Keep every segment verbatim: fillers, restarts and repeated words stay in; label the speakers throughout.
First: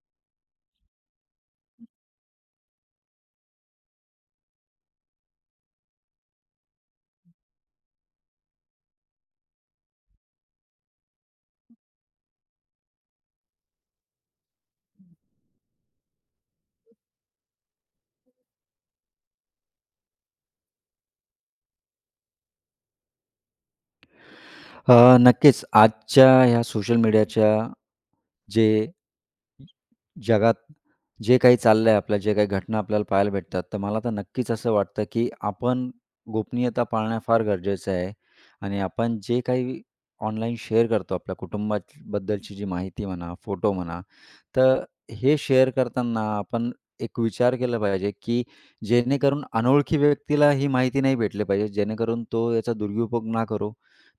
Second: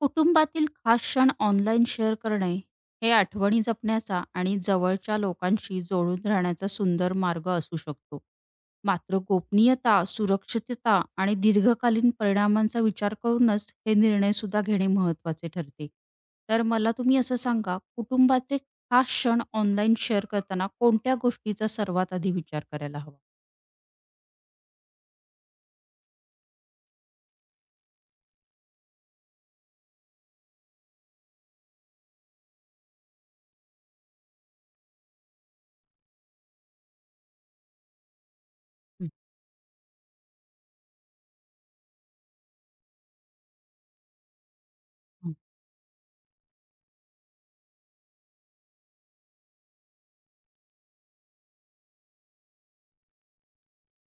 Speaker 1: कुटुंबातील खास क्षण ऑनलाईन शेअर करणे हे आठवणी जपण्याचा आणि जवळच्या लोकांशी जोडून राहण्याचा सुंदर मार्ग असू शकतो. मात्र गोपनीयता, सुरक्षितता आणि दीर्घकालीन परिणामांचा विचार करूनच हे निर्णय सुद्धा घेणे महत्त्वाचे ठरते. तर मला तुम्ही असं सांगा, कुटुंबाचे खास क्षण ऑनलाईन शेअर करताना कोणत्या गोष्टीचा सर्वात आधी विचार करायला हवा?
Speaker 2: अ, नक्कीच आजच्या ह्या सोशल मीडियाच्या जे जगात जे काही चाललंय, आपल्या जे काही घटना आपल्याला पाहायला भेटतात, तर मला तर नक्कीच असं वाटतं, की आपण गोपनीयता पाळणं फार गरजेचं आहे. आणि
Speaker 1: हं,
Speaker 2: आपण जे काही ऑनलाईन शेअर करतो आपल्या कुटुंबाबद्दलची जी माहिती म्हणा, फोटो म्हणा, तर
Speaker 1: हं,
Speaker 2: हे शेअर करताना आपण एक विचार केला पाहिजे, की जेणेकरून अनोळखी व्यक्तीला ही माहिती नाही भेटली पाहिजे, जेणेकरून तो याचा दुरुपयोग ना करो.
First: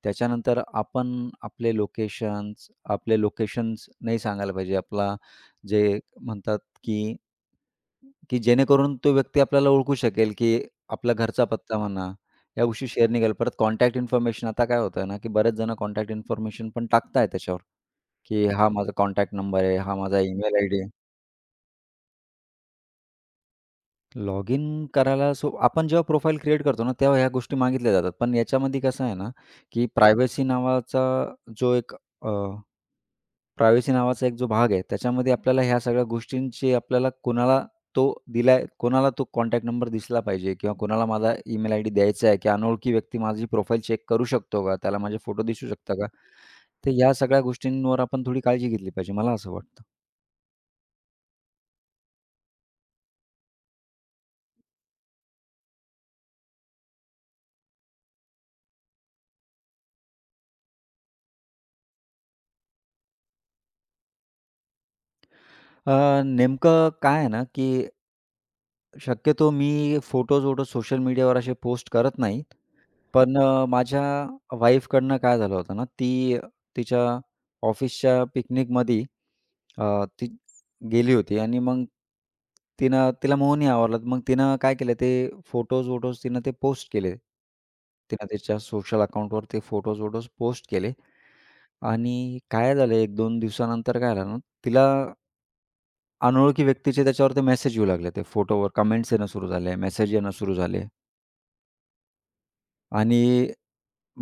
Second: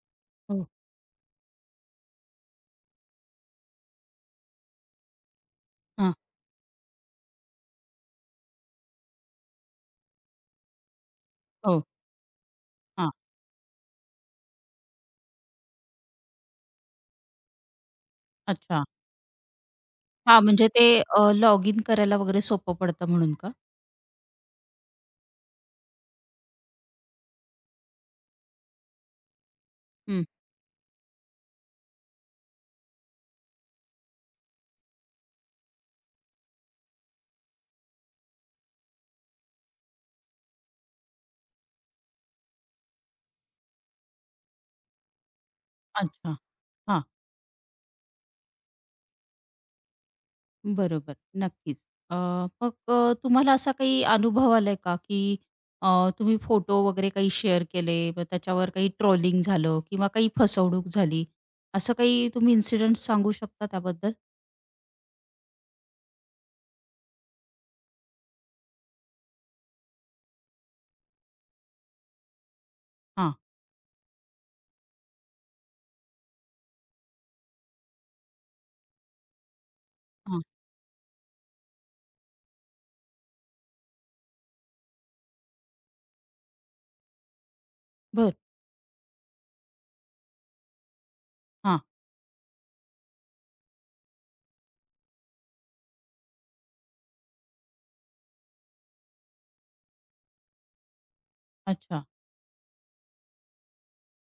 Speaker 2: त्याच्यानंतर
Speaker 1: हो,
Speaker 2: आपण आपले लोकेशन्स आपले लोकेशन्स नाही सांगायला पाहिजे. आपला जे
Speaker 1: हां,
Speaker 2: म्हणतात, की की जेणेकरून तो व्यक्ती आपल्याला ओळखू शकेल, की आपला घरचा पत्ता
Speaker 1: हो,
Speaker 2: म्हणा, या गोष्टी शेअर
Speaker 1: हां,
Speaker 2: नाही केल्या. परत कॉन्टॅक्ट इन्फॉर्मेशन आता काय होतं ना, की बरेच जण कॉन्टॅक्ट इन्फॉर्मेशन पण टाकताय त्याच्यावर, की हा
Speaker 1: अच्छा.
Speaker 2: माझा कॉन्टॅक्ट नंबर आहे, हा माझा
Speaker 1: हां,
Speaker 2: ईमेल
Speaker 1: म्हणजे
Speaker 2: आयडी
Speaker 1: ते
Speaker 2: आहे.
Speaker 1: लॉग इन करायला वगैरे सोपं पडतं म्हणून का?
Speaker 2: लॉग इन करायला सो आपण जेव्हा प्रोफाईल क्रिएट करतो ना, तेव्हा ह्या गोष्टी मागितल्या जातात. पण याच्यामध्ये कसं आहे ना, की
Speaker 1: हं,
Speaker 2: प्रायव्हसी नावाचा जो एक प्रायव्हसी नावाचा एक जो भाग आहे, त्याच्यामध्ये आपल्याला ह्या सगळ्या गोष्टींची आपल्याला कोणाला तो दिलाय, कोणाला तो कॉन्टॅक्ट नंबर दिसला पाहिजे किंवा कोणाला माझा ईमेल आयडी द्यायचा आहे, की अनोळखी व्यक्ती माझी प्रोफाईल चेक करू शकतो का? त्याला माझे फोटो दिसू शकता का?
Speaker 1: अच्छा.
Speaker 2: तर
Speaker 1: हां,
Speaker 2: ह्या सगळ्या गोष्टींवर आपण थोडी काळजी घेतली पाहिजे, मला असं वाटतं.
Speaker 1: बरोबर. नक्कीच. अ, मग अ, तुम्हाला असा काही अनुभव आलाय का, की अ, तुम्ही फोटो वगैरे काही शेअर केले, मग त्याच्यावर काही ट्रोलिंग झालं किंवा काही फसवणूक झाली, असं काही तुम्ही इन्सिडेंट सांगू शकता त्याबद्दल?
Speaker 2: अ, नेमकं काय आहे ना, की शक्यतो मी फोटोज-वोटोज सोशल मीडियावर असे पोस्ट करत नाही.
Speaker 1: हां,
Speaker 2: पण अ, माझ्या वाईफकडनं काय झालं होतं ना, ती तिच्या ऑफिसच्या पिकनिकमध्ये अ, ती
Speaker 1: हां.
Speaker 2: गेली होती आणि मग तिनं तिला मोहनी आवरला. मग तिनं काय केलं ते फोटोज-वोटोज तिनं ते पोस्ट केले. तिनं
Speaker 1: बरं.
Speaker 2: तिच्या सोशल अकाउंटवर ते फोटोज-वोटोज पोस्ट केले
Speaker 1: हां,
Speaker 2: आणि काय झालं, एक दोन दिवसानंतर काय झालं ना, तिला अनोळखी व्यक्तीचे त्याच्यावर ते मेसेज येऊ लागले. ते फोटोवर कमेंट्स येणं सुरू झाले, मेसेज येणं सुरू झाले
Speaker 1: अच्छा.
Speaker 2: आणि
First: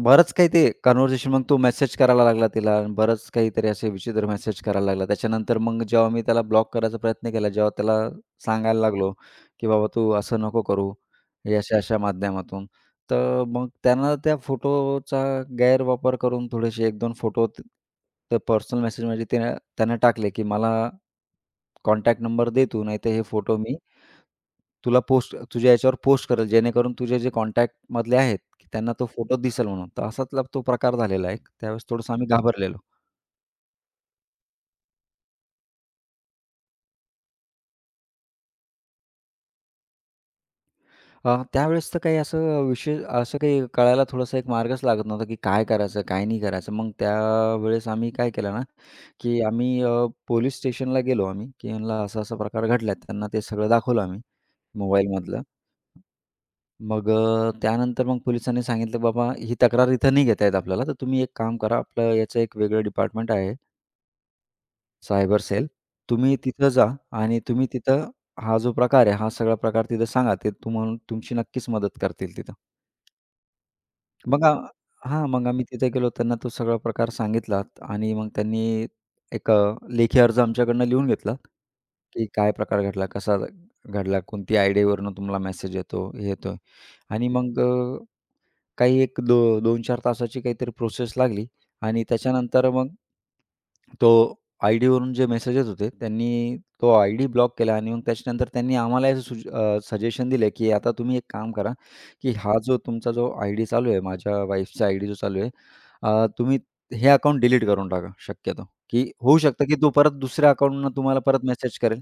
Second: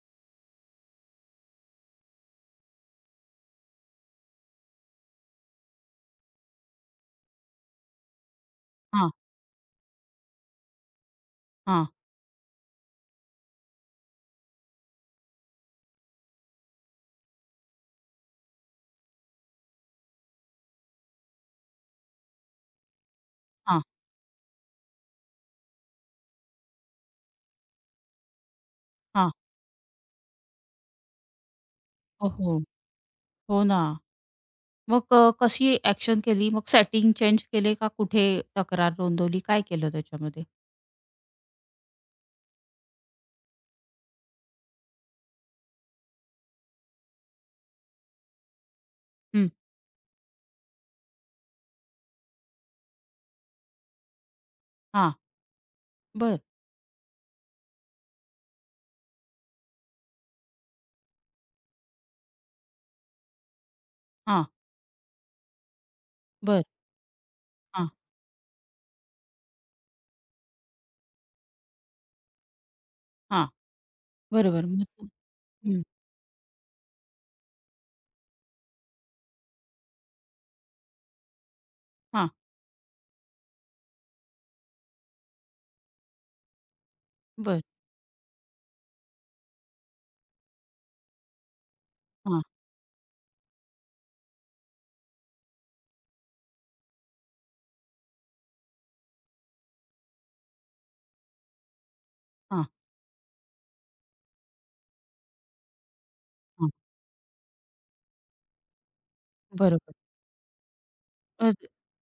Speaker 2: बरंच काही ते कन्व्हर्सेशन, मग तो मेसेज करायला लागला तिला आणि बरंच काहीतरी असे विचित्र मेसेज करायला लागला. त्याच्यानंतर मग जेव्हा मी त्याला ब्लॉक करायचा प्रयत्न केला, जेव्हा त्याला सांगायला
Speaker 1: हां,
Speaker 2: लागलो, की "बाबा तू असं नको करू, हे
Speaker 1: हां,
Speaker 2: अशा-अशा माध्यमातून." तर मग त्यांना त्या फोटोचा गैरवापर करून थोडेसे एक दोन फोटो ते पर्सनल मेसेज म्हणजे त्यानं त्यानं टाकले, की "मला कॉन्टॅक्ट नंबर दे तू, नाहीतर हे फोटो मी
Speaker 1: हां,
Speaker 2: तुला पोस्ट तुझ्या याच्यावर पोस्ट करेल, जेणेकरून तुझे जे कॉन्टॅक्टमधले आहेत, की त्यांना तो
Speaker 1: हां.
Speaker 2: फोटो दिसेल म्हणून." तर असातला तो प्रकार झालेला एक. त्यावेळेस थोडंसं आम्ही
Speaker 1: हो, हो.
Speaker 2: घाबरलेलो.
Speaker 1: हो ना. मग अ, कशी ॲक्शन केली? मग सेटिंग चेंज केले का, कुठे तक्रार नोंदवली? काय केलं त्याच्यामध्ये?
Speaker 2: अ, त्यावेळेस तर काही असं विशेष असं काही कळायला थोडासा एक मार्गच लागत नव्हता, की काय करायचं, काय नाही करायचं. मग त्यावेळेस आम्ही काय केलं ना, की
Speaker 1: हं.
Speaker 2: आम्ही अ, पोलीस स्टेशनला गेलो आम्ही, की ह्यांना असा-असा प्रकार घडलाय. त्यांना ते सगळं दाखवलं आम्ही
Speaker 1: हां.
Speaker 2: मोबाईलमधलं.
Speaker 1: बरं.
Speaker 2: मग अ, त्यानंतर मग पोलिसांनी सांगितलं, "बाबा ही तक्रार इथं नाही घेता येत आपल्याला, तर तुम्ही एक काम करा, आपलं याचं एक वेगळं डिपार्टमेंट आहे."
Speaker 1: हां,
Speaker 2: सायबर सेल. तुम्ही
Speaker 1: बरं.
Speaker 2: तिथं जा आणि तुम्ही
Speaker 1: हां,
Speaker 2: तिथं हा जो प्रकार आहे, हा सगळा प्रकार तिथं सांगा. ते तुम्हाला तुमची नक्कीच मदत करतील तिथं.
Speaker 1: हां.
Speaker 2: मग अ,
Speaker 1: बरोबर. मग तू.
Speaker 2: हां, मग आम्ही
Speaker 1: हं.
Speaker 2: तिथे गेलो. त्यांना तो सगळा प्रकार सांगितला आणि मग त्यांनी एक अ, लेखी अर्ज आमच्याकडनं लिहून घेतला, की
Speaker 1: हां.
Speaker 2: काय प्रकार घडला, कसा घडला, कोणती आयडीवरून तुम्हाला मेसेज येतो, हे येतोय. आणि मग
Speaker 1: बरं.
Speaker 2: अ काही एक दो दोन चार तासाची काहीतरी प्रोसेस लागली आणि
Speaker 1: हां,
Speaker 2: त्याच्यानंतर मग तो आयडीवरून जे मेसेज येत होते, त्यांनी तो आयडी ब्लॉक केला. आणि मग त्याच्यानंतर त्यांनी आम्हाला हे सुज सजेशन दिले, की आता तुम्ही एक काम करा, की हा
Speaker 1: हां,
Speaker 2: जो तुमचा जो आयडी चालू आहे, माझ्या वाईफचा आयडी जो चालू आहे, अ, तुम्ही
Speaker 1: हां.
Speaker 2: हे अकाउंट डिलीट करून टाका शक्यतो, की होऊ शकतं की तो
Speaker 1: बरोबर.
Speaker 2: परत दुसऱ्या अकाउंटनं तुम्हाला परत
Speaker 1: अ,
Speaker 2: मेसेज करेल.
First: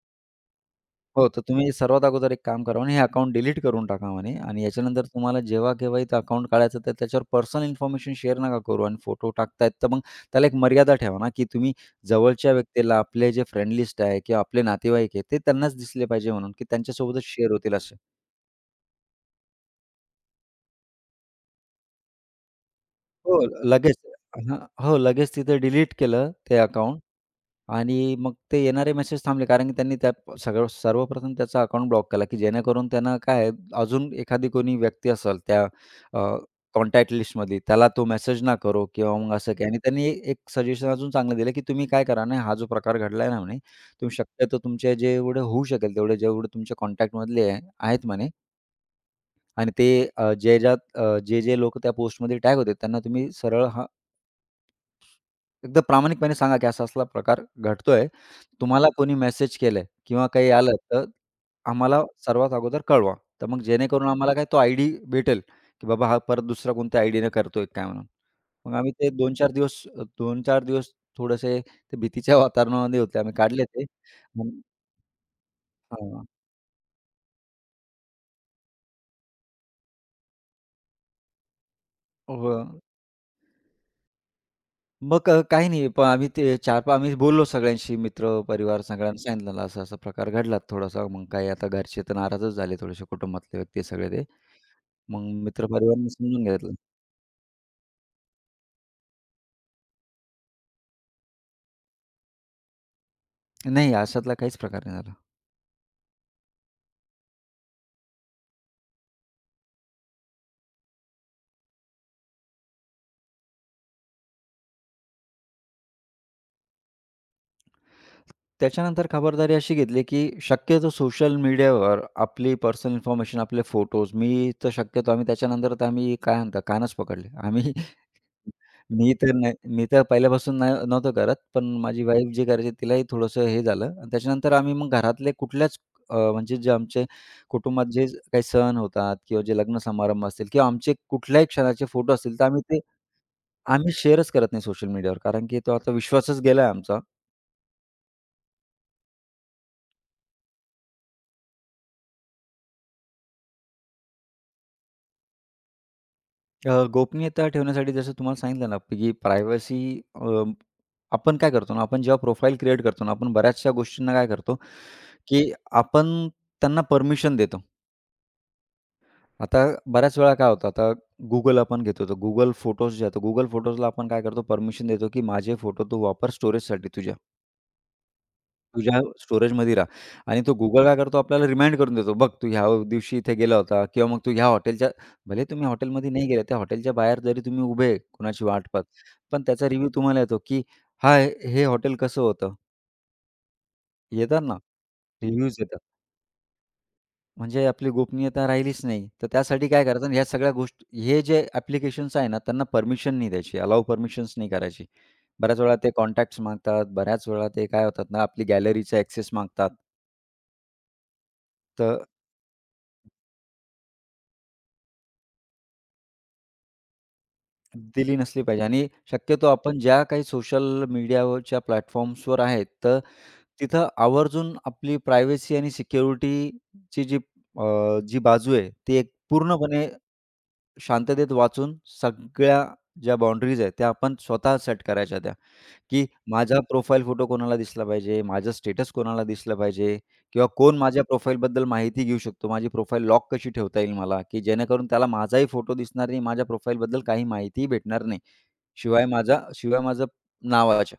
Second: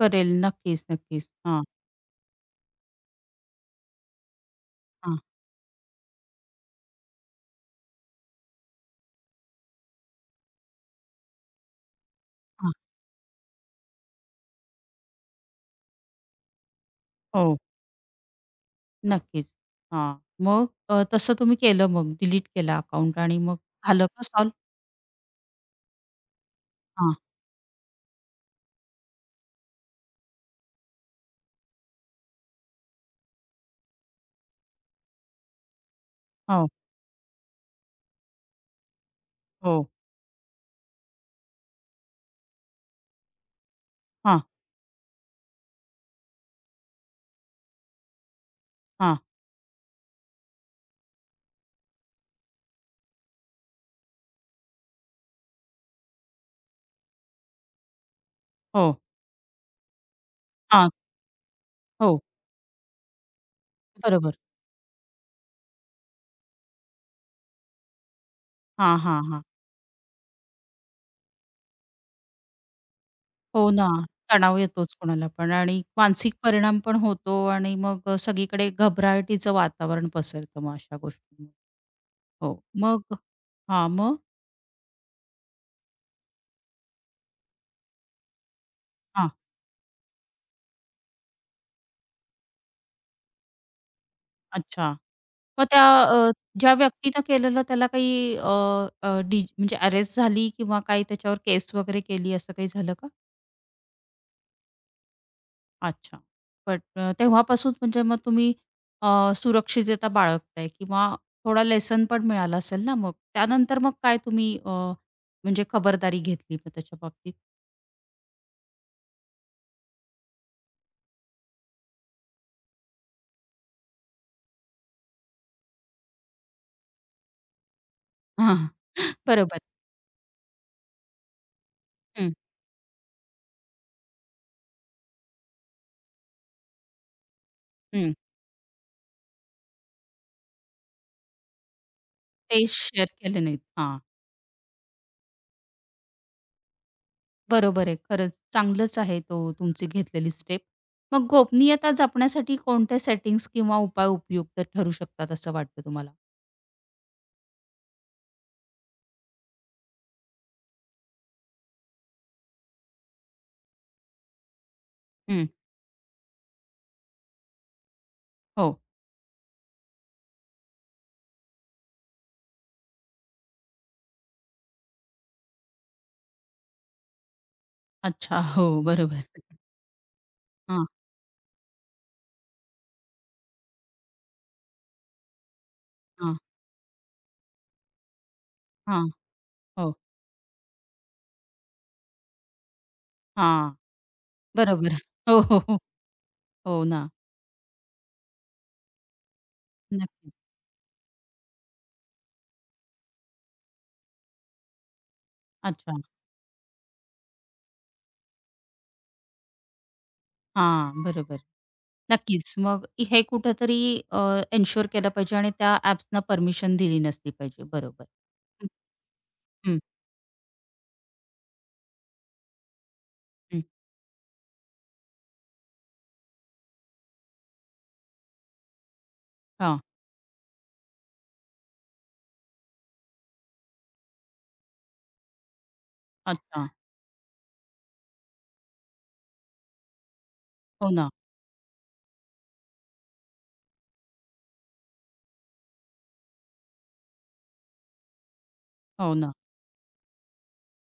Speaker 1: करेल. नक्कीच,
Speaker 2: हो,
Speaker 1: नक्कीच.
Speaker 2: तर
Speaker 1: हां,
Speaker 2: तुम्ही सर्वात अगोदर एक काम करा म्हणे, हे अकाउंट डिलीट करून टाका म्हणे. आणि याच्यानंतर
Speaker 1: हां,
Speaker 2: तुम्हाला जेव्हा केव्हाही ते अकाउंट काढायचं तर त्याच्यावर पर्सनल इन्फॉर्मेशन शेअर नका करू आणि फोटो टाकतायत तर मग त्याला एक मर्यादा ठेवा ना, की तुम्ही जवळच्या
Speaker 1: हां.
Speaker 2: व्यक्तीला, आपले जे फ्रेंड लिस्ट आहे किंवा आपले नातेवाईक आहे ते त्यांनाच दिसले पाहिजे म्हणून, की त्यांच्यासोबतच शेअर
Speaker 1: हो,
Speaker 2: होतील असे.
Speaker 1: नक्कीच. हां. मग अ, तसं तुम्ही केलं, मग डिलीट केला अकाउंट, आणि
Speaker 2: हो,
Speaker 1: मग
Speaker 2: लगेच.
Speaker 1: झालं का सॉल्व्ह?
Speaker 2: हां, हो, लगेच तिथे डिलीट केलं ते अकाउंट
Speaker 1: हां.
Speaker 2: आणि मग ते येणारे मेसेज थांबले. कारण की त्यांनी त्यात सगळं सर्वप्रथम त्याचा अकाउंट ब्लॉक केला, की जेणेकरून त्यांना काय आहे, अजून एखादी कोणी व्यक्ती असेल त्या अ,
Speaker 1: हो,
Speaker 2: कॉन्टॅक्ट लिस्टमधली, त्याला तो मेसेज ना करो किंवा मग असं काही. आणि
Speaker 1: हो.
Speaker 2: त्यांनी एक सजेशन अजून चांगलं दिलं, की तुम्ही काय करा ना, हा जो प्रकार घडलाय ना म्हणे, तुम्ही
Speaker 1: हां,
Speaker 2: शक्यतो तुमचे जेवढे होऊ शकेल तेवढे, जेवढे तुमच्या कॉन्टॅक्टमधले आहेत म्हणे
Speaker 1: हां.
Speaker 2: आणि ते अ, जे ज्यात अ, जे, जे लोकं त्या पोस्टमध्ये टॅग होते, त्यांना तुम्ही सरळ हा एकदा प्रामाणिकपणे सांगा, की असा-असला प्रकार घडतोय. तुम्हाला
Speaker 1: हो.
Speaker 2: कोणी मेसेज केलंय किंवा काही आलं,
Speaker 1: हां.
Speaker 2: तर आम्हाला
Speaker 1: हो.
Speaker 2: सर्वात अगोदर कळवा. तर मग जेणेकरून आम्हाला
Speaker 1: बरोबर.
Speaker 2: काय तो आयडी भेटेल, की बाबा हा परत दुसरा कोणत्या आयडीने करतोय काय म्हणून. मग आम्ही
Speaker 1: हां,
Speaker 2: ते
Speaker 1: हां, हां.
Speaker 2: दोन चार दिवस दोन चार दिवस थोडेसे ते भीतीच्या वातावरणामध्ये होते. आम्ही काढले
Speaker 1: हो
Speaker 2: ते.
Speaker 1: ना.
Speaker 2: मग
Speaker 1: तणाव येतोच कोणाला पण, आणि
Speaker 2: हां.
Speaker 1: मानसिक परिणाम पण होतो, आणि मग अ, सगळीकडे घबराटीचं वातावरण पसरतं मग अशा गोष्टी.
Speaker 2: हो.
Speaker 1: हो. मग. हां, मग?
Speaker 2: मग अ, काही नाही, पण आम्ही ते चार पाच आम्ही बोललो सगळ्यांशी मित्र, परिवार सगळ्यांना
Speaker 1: हां.
Speaker 2: सांगितलेलं असा-असा प्रकार घडला थोडासा. मग काही आता घरचे तर नाराजच झाले थोडेसे, कुटुंबातले व्यक्ती सगळे ते.
Speaker 1: अच्छा.
Speaker 2: मग
Speaker 1: मग त्या
Speaker 2: मित्रपरिवाराने
Speaker 1: अ,
Speaker 2: समजून
Speaker 1: ज्या
Speaker 2: घेतलं.
Speaker 1: व्यक्तीनं केलेलं त्याला काही अ, अ, डी म्हणजे अरेस्ट झाली किंवा काही त्याच्यावर केस वगैरे केली, असं काही झालं का?
Speaker 2: नाही, अशातला काहीच प्रकार नाही झाला.
Speaker 1: अच्छा. बट अ, तेव्हापासून म्हणजे मग तुम्ही अ, सुरक्षितता बाळगताय किंवा थोडा लेसन पण मिळाला असेल ना मग? त्यानंतर मग काय तुम्ही अ, म्हणजे खबरदारी घेतली मग त्याच्या बाबतीत?
Speaker 2: त्याच्यानंतर खबरदारी अशी घेतली, की शक्यतो सोशल मीडियावर आपली पर्सनल इन्फॉर्मेशन, आपले फोटोज मी तर शक्यतो, आम्ही त्याच्यानंतर तर आम्ही काय म्हणता कानच पकडले. आम्ही
Speaker 1: हां,
Speaker 2: मी तर नाही,
Speaker 1: बरोबर.
Speaker 2: मी तर पहिल्यापासून नाही नव्हतो करत. पण माझी वाईफ
Speaker 1: हं,
Speaker 2: जी करायची तिलाही थोडंसं हे झालं आणि त्याच्यानंतर आम्ही मग घरातले कुठल्याच अ, म्हणजे जे आमचे कुटुंबात जे
Speaker 1: हं.
Speaker 2: काही सण होतात किंवा जे लग्न समारंभ असतील किंवा आमचे कुठल्याही क्षणाचे फोटो असतील, तर आम्ही
Speaker 1: ते
Speaker 2: ते
Speaker 1: शेअर केले नाहीत.
Speaker 2: आम्ही
Speaker 1: हां.
Speaker 2: शेअरच करत नाही सोशल मीडियावर. कारण की तो आता विश्वासच गेला आमचा.
Speaker 1: बरोबर आहे. खरंच चांगलंच आहे तो तुमची घेतलेली स्टेप. मग गोपनीयता जपण्यासाठी कोणत्या सेटिंग्स किंवा उपाय उपयुक्त ठरू शकतात असं वाटतं तुम्हाला?
Speaker 2: अ, गोपनीयता ठेवण्यासाठी जसं तुम्हाला सांगितलं ना, की प्रायव्हसी अ, आपण काय करतो ना, आपण जेव्हा प्रोफाइल क्रिएट करतो ना, आपण बऱ्याचशा गोष्टींना काय करतो,
Speaker 1: हं.
Speaker 2: की आपण त्यांना परमिशन देतो.
Speaker 1: हो.
Speaker 2: आता बऱ्याच वेळा काय होतं, आता Google आपण घेतो, तर Google फोटोज जे आहेत, Google फोटोजला आपण काय करतो, परमिशन देतो, की माझे फोटो तू वापर स्टोरेजसाठी तुझ्या.
Speaker 1: अच्छा. हो,
Speaker 2: तुझ्या
Speaker 1: बरोबर.
Speaker 2: स्टोरेजमध्ये राहा आणि तो Google
Speaker 1: हां,
Speaker 2: काय करतो, आपल्याला रिमाइंड करून देतो. बघ, तू ह्या दिवशी इथे गेला होता किंवा मग तू ह्या हॉटेलच्या, भले तुम्ही हॉटेलमध्ये नाही
Speaker 1: हां,
Speaker 2: गेले, त्या हॉटेलच्या बाहेर जरी तुम्ही उभे आहे कोणाची वाट पाहत,
Speaker 1: हां.
Speaker 2: पण त्याचा रिव्ह्यू
Speaker 1: हो.
Speaker 2: तुम्हाला येतो, की "हा, हे हे हॉटेल कसं होतं?"
Speaker 1: हां.
Speaker 2: येतात ना,
Speaker 1: बरोबर. हो,
Speaker 2: रिव्ह्यूज
Speaker 1: हो,
Speaker 2: येतात.
Speaker 1: हो. हो ना.
Speaker 2: म्हणजे आपली गोपनीयता राहिलीच नाही. तर त्यासाठी काय करायचं, ह्या
Speaker 1: नक्कीच.
Speaker 2: सगळ्या गोष्टी हे जे ॲप्लिकेशन्स आहे ना त्यांना परमिशन नाही द्यायची, अलाऊ परमिशन्स नाही करायची. बऱ्याच वेळा ते
Speaker 1: अच्छा.
Speaker 2: कॉन्टॅक्ट्स मागतात, बऱ्याच वेळा ते काय होतात ना, आपली गॅलरीचा ॲक्सेस मागतात.
Speaker 1: हां, बरोबर.
Speaker 2: तर
Speaker 1: नक्कीच. मग हे कुठेतरी अ, केलं पाहिजे आणि त्या ॲप्सना परमिशन दिली नसली पाहिजे. बरोबर.
Speaker 2: दिली नसली पाहिजे
Speaker 1: हं,
Speaker 2: आणि शक्यतो आपण
Speaker 1: हं,
Speaker 2: ज्या काही सोशल मीडियावरच्या प्लॅटफॉर्म्सवर आहेत, तर
Speaker 1: हं.
Speaker 2: तिथं आवर्जून आपली प्रायव्हसी आणि सिक्युरिटीची जी अ, जी बाजू आहे, ती एक
Speaker 1: हां.
Speaker 2: पूर्णपणे शांततेत वाचून, सगळ्या ज्या बाउंडरीज आहेत, त्या आपण स्वतः सेट करायच्या त्या. की माझा
Speaker 1: अच्छा.
Speaker 2: प्रोफाईल फोटो कोणाला दिसला पाहिजे, माझं स्टेटस कोणाला दिसलं पाहिजे किंवा कोण
Speaker 1: हो
Speaker 2: माझ्या
Speaker 1: ना,
Speaker 2: प्रोफाईलबद्दल माहिती घेऊ शकतो. माझी प्रोफाईल लॉक कशी ठेवता येईल मला, की जेणेकरून त्याला माझाही फोटो दिसणार नाही, माझ्या प्रोफाईलबद्दल काही माहितीही भेटणार नाही. शिवाय
Speaker 1: हो ना.
Speaker 2: माझा शिवाय माझं नावाच्या.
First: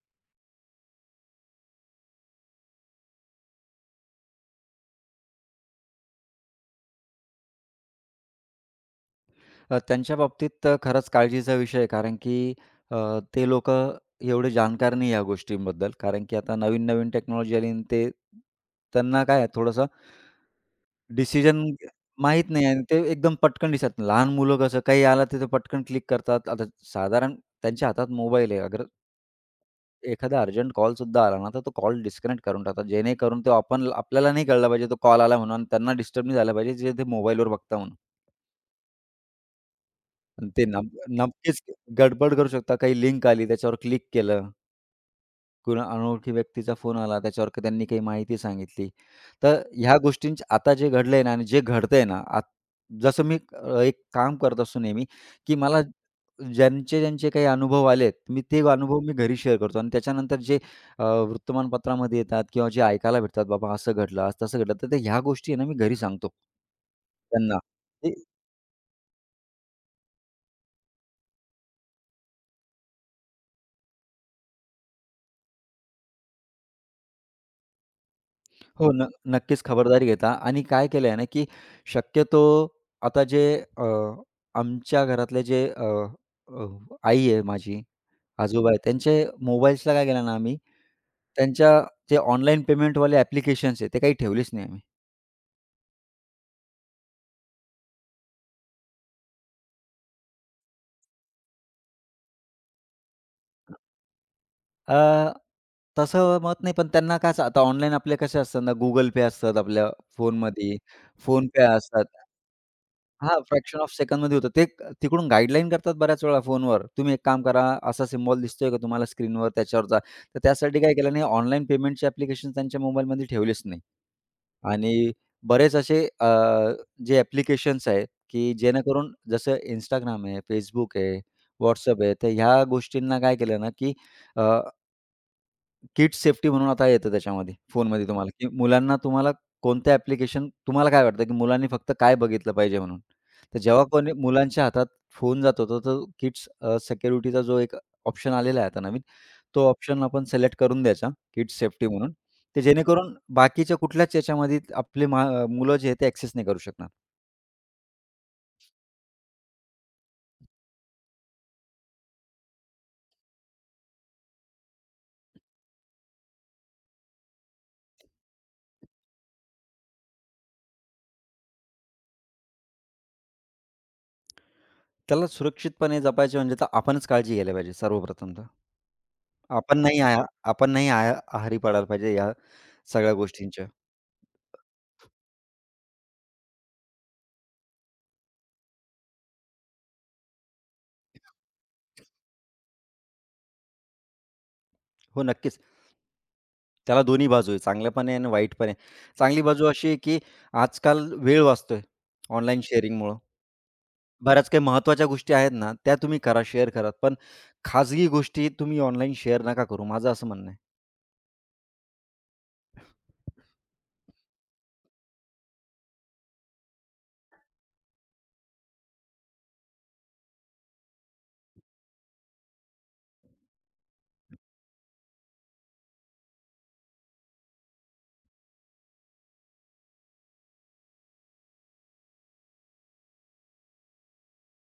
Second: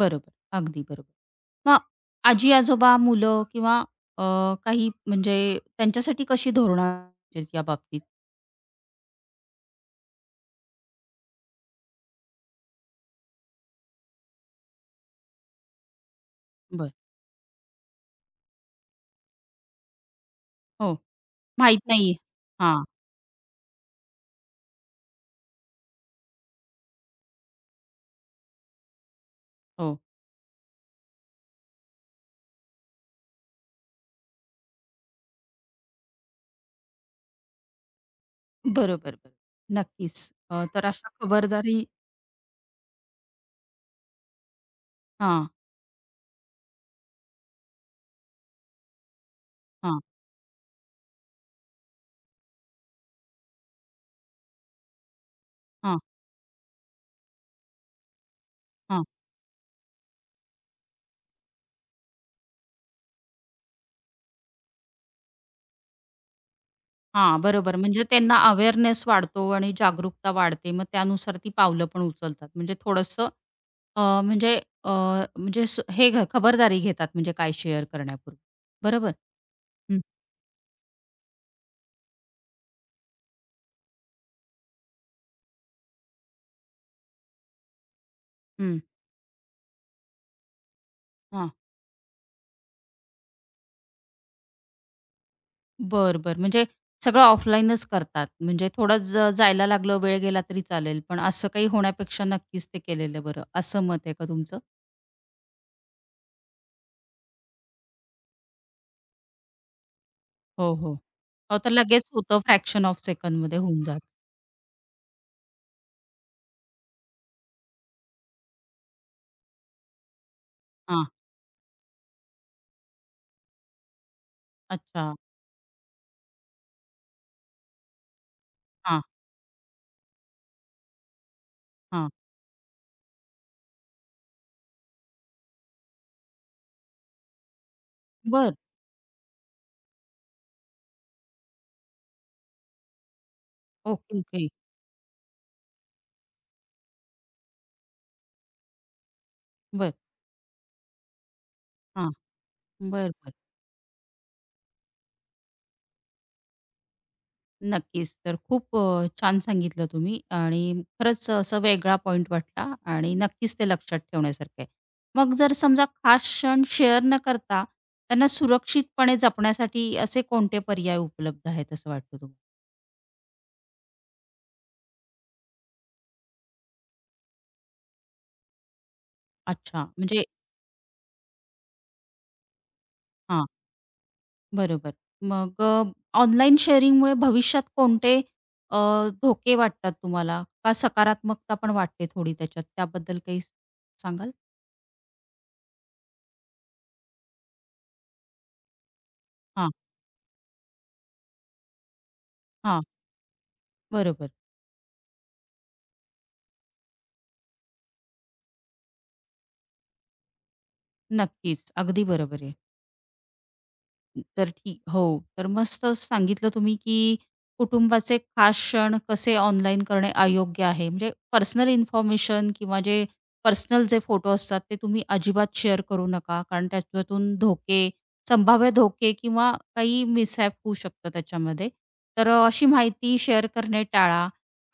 Speaker 1: बरोबर. अगदी बरोबर. मग आजी-आजोबा, मुलं किंवा अ, काही म्हणजे त्यांच्यासाठी कशी धोरणं आहेत या बाबतीत?
Speaker 2: अ, त्यांच्या बाबतीत तर खरंच काळजीचा विषय आहे, कारण की अ, ते लोकं एवढे जाणकार नाही या गोष्टींबद्दल, कारण की आता
Speaker 1: बरं.
Speaker 2: नवीन-नवीन टेक्नॉलॉजी आली आणि ते त्यांना काय आहे थोडंसं
Speaker 1: हो.
Speaker 2: डिसिजन
Speaker 1: माहीत नाहीये.
Speaker 2: माहीत नाही आणि
Speaker 1: हां.
Speaker 2: ते एकदम पटकन दिसतात. लहान मुलं, कसं काही आलं तिथं पटकन क्लिक करतात. आता साधारण त्यांच्या हातात मोबाईल आहे. अगर
Speaker 1: हो.
Speaker 2: एखादा अर्जंट कॉलसुद्धा आला ना, तर तो कॉल डिस्कनेक्ट करून टाकतात. जेणेकरून तो आपण आपल्याला नाही कळला पाहिजे तो कॉल आला म्हणून आणि त्यांना डिस्टर्ब नाही झाला पाहिजे जे ते मोबाईलवर बघता म्हणून.
Speaker 1: बरोबर, बरोबर. नक्कीच.
Speaker 2: आणि ते
Speaker 1: अ, तर
Speaker 2: नम
Speaker 1: अशा
Speaker 2: नक्कीच
Speaker 1: खबरदारी.
Speaker 2: गडबड करू शकता. काही लिंक आली, त्याच्यावर क्लिक केलं.
Speaker 1: हां,
Speaker 2: कुणा अनोळखी व्यक्तीचा फोन आला, त्याच्यावर क त्यांनी काही माहिती सांगितली. तर ह्या
Speaker 1: हां,
Speaker 2: गोष्टींची आता जे घडलंय ना आणि जे घडतंय ना, आत जसं मी अ, एक काम करत असतो नेहमी, की मला
Speaker 1: हां,
Speaker 2: ज्यांचे ज्यांचे काही अनुभव आलेत, मी ते अनुभव
Speaker 1: हां,
Speaker 2: मी घरी शेअर करतो आणि त्याच्यानंतर जे अ, वृत्तमानपत्रामध्ये येतात किंवा जे ऐकायला भेटतात, "बाबा असं घडलं, आज तसं घडलं." तर ते ह्या गोष्टी आहे ना, मी घरी सांगतो
Speaker 1: हां.
Speaker 2: त्यांना.
Speaker 1: बरोबर. म्हणजे त्यांना अवेअरनेस वाढतो आणि जागरूकता वाढते. मग त्यानुसार ती पावलं पण उचलतात. म्हणजे थोडंसं अ, म्हणजे अ, म्हणजे स हे घ- खबरदारी घेतात म्हणजे काय शेअर करण्यापूर्वी.
Speaker 2: हो, न
Speaker 1: बरोबर?
Speaker 2: नक्कीच
Speaker 1: हं,
Speaker 2: खबरदारी घेता आणि काय केलं आहे ना, की शक्यतो आता जे अ, आमच्या घरातले जे अ, अ, आई आहे माझी, आजोबा आहे,
Speaker 1: हं.
Speaker 2: त्यांचे मोबाईल्सला काय केलं ना आम्ही,
Speaker 1: हां.
Speaker 2: त्यांच्या जे ऑनलाईन पेमेंटवाले ॲप्लिकेशन्स आहेत, ते काही ठेवलेच नाही आम्ही.
Speaker 1: बर, बर, म्हणजे सगळं ऑफलाईनच करतात. म्हणजे थोडं ज जायला लागलं, वेळ गेला तरी चालेल, पण असं काही होण्यापेक्षा नक्कीच ते केलेलं बरं, असं मत आहे का तुमचं?
Speaker 2: अ, तसं मत नाही, पण त्यांना कसं आता ऑनलाईन आपले कसे असतात ना, Google Pay असतात आपल्या
Speaker 1: हो,
Speaker 2: फोनमध्ये,
Speaker 1: हो. हो,
Speaker 2: फोनपे
Speaker 1: तर
Speaker 2: असतात.
Speaker 1: लगेच होतं फ्रॅक्शन ऑफ
Speaker 2: हां,
Speaker 1: सेकंडमध्ये
Speaker 2: फ्रॅक्शन
Speaker 1: होऊन
Speaker 2: ऑफ
Speaker 1: जात.
Speaker 2: सेकंदमध्ये होतं. ते तिकडून गाईडलाईन करतात बऱ्याच वेळा फोनवर. तुम्ही एक काम करा, असा सिम्बॉल दिसतोय का तुम्हाला स्क्रीनवर त्याच्यावरचा. तर त्यासाठी काय
Speaker 1: हां,
Speaker 2: केलं, नाही ऑनलाईन पेमेंटचे ॲप्लिकेशन त्यांच्या मोबाईलमध्ये ठेवलेच नाही. आणि
Speaker 1: अच्छा.
Speaker 2: बरेच असे अ, जे ॲप्लिकेशन्स आहेत, की
Speaker 1: हां,
Speaker 2: जेणेकरून जसं Instagram आहे, Facebook आहे, WhatsApp
Speaker 1: हां.
Speaker 2: आहे, तर ह्या गोष्टींना काय केलं ना, की अ किड्स सेफ्टी म्हणून आता येतं त्याच्यामध्ये, फोनमध्ये तुम्हाला, की
Speaker 1: बर,
Speaker 2: मुलांना तुम्हाला कोणतं ॲप्लिकेशन, तुम्हाला काय वाटतं, की मुलांनी फक्त काय बघितलं पाहिजे म्हणून? तर जेव्हा कोणी
Speaker 1: ओके, ओके.
Speaker 2: मुलांच्या हातात फोन जातो, तर तो किड्स अ, सिक्युरिटीचा जो एक ऑप्शन आलेला आहे आता नवीन, तो
Speaker 1: बरं.
Speaker 2: ऑप्शन आपण सिलेक्ट करून द्यायचा, किड्स सेफ्टी
Speaker 1: हां.
Speaker 2: म्हणून. ते
Speaker 1: बरं,
Speaker 2: जेणेकरून
Speaker 1: बरं.
Speaker 2: बाकीच्या कुठल्याच याच्यामध्ये आपले मा मुलं जे आहे ते ॲक्सेस नाही करू शकणार.
Speaker 1: नक्कीच. तर खूप अ, छान सांगितलं तुम्ही आणि खरंच असं वेगळा पॉइंट वाटला आणि नक्कीच ते लक्षात ठेवण्यासारखं आहे. मग जर समजा खास क्षण शेअर न करता त्यांना सुरक्षितपणे जपण्यासाठी असे कोणते पर्याय उपलब्ध आहेत असं वाटतं तुम्हाला?
Speaker 2: त्याला सुरक्षितपणे जपायचे म्हणजे तर आपणच काळजी घ्यायला पाहिजे सर्वप्रथम तर. आपण
Speaker 1: अच्छा,
Speaker 2: नाही आया
Speaker 1: म्हणजे
Speaker 2: आपण नाही आया आहारी पडायला पाहिजे या सगळ्या
Speaker 1: हां,
Speaker 2: गोष्टींच्या.
Speaker 1: बरोबर. मग ऑनलाईन शेअरिंगमुळे भविष्यात कोणते अ, धोके वाटतात तुम्हाला? का सकारात्मकता पण वाटते थोडी त्याच्यात, त्याबद्दल काही सांगाल?
Speaker 2: हो, नक्कीच. त्याला दोन्ही बाजू आहे, चांगल्या पण आहे आणि वाईट पण आहे. चांगली बाजू
Speaker 1: हां,
Speaker 2: अशी आहे, की आजकाल वेळ वाचतोय ऑनलाईन
Speaker 1: हां.
Speaker 2: शेअरिंगमुळं.
Speaker 1: बरोबर.
Speaker 2: बऱ्याच काही महत्त्वाच्या गोष्टी आहेत ना, त्या तुम्ही करा, शेअर करा. पण खाजगी गोष्टी तुम्ही ऑनलाईन शेअर नका करू, माझं असं म्हणणं आहे.
Speaker 1: नक्कीच. अगदी बरोबर आहे. तर ठीक हो. तर मस्त सांगितलं तुम्ही, की कुटुंबाचे खास क्षण कसे ऑनलाईन करणे अयोग्य आहे. म्हणजे पर्सनल इन्फॉर्मेशन किंवा जे पर्सनल जे फोटो असतात, ते तुम्ही अजिबात शेअर करू नका. कारण त्याच्यातून धोके, संभाव्य धोके किंवा काही मिसहॅप होऊ शकतं त्याच्यामध्ये. तर अ, अशी माहिती शेअर करणे टाळा,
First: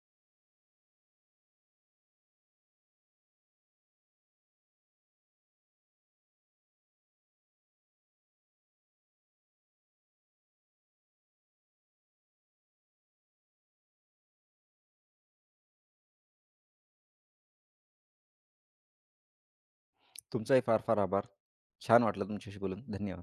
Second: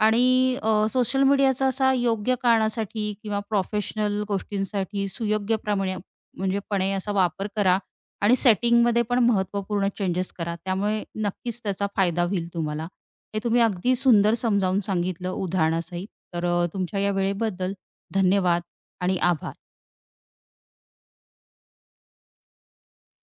Speaker 1: आणि सोशल मीडियाचा असा योग्य कारणासाठी किंवा प्रोफेशनल गोष्टींसाठी सुयोग्य प्रमाणे म्हणजे पणे असा वापर करा, आणि सेटिंगमध्ये पण महत्त्वपूर्ण चेंजेस करा. त्यामुळे नक्कीच त्याचा फायदा होईल तुम्हाला. हे तुम्ही अगदी सुंदर समजावून सांगितलं उदाहरणासहित. तर अ, तुमच्या या वेळेबद्दल धन्यवाद आणि आभार.
Speaker 2: तुमचाही फार फार आभार. छान वाटलं तुमच्याशी बोलून. धन्यवाद.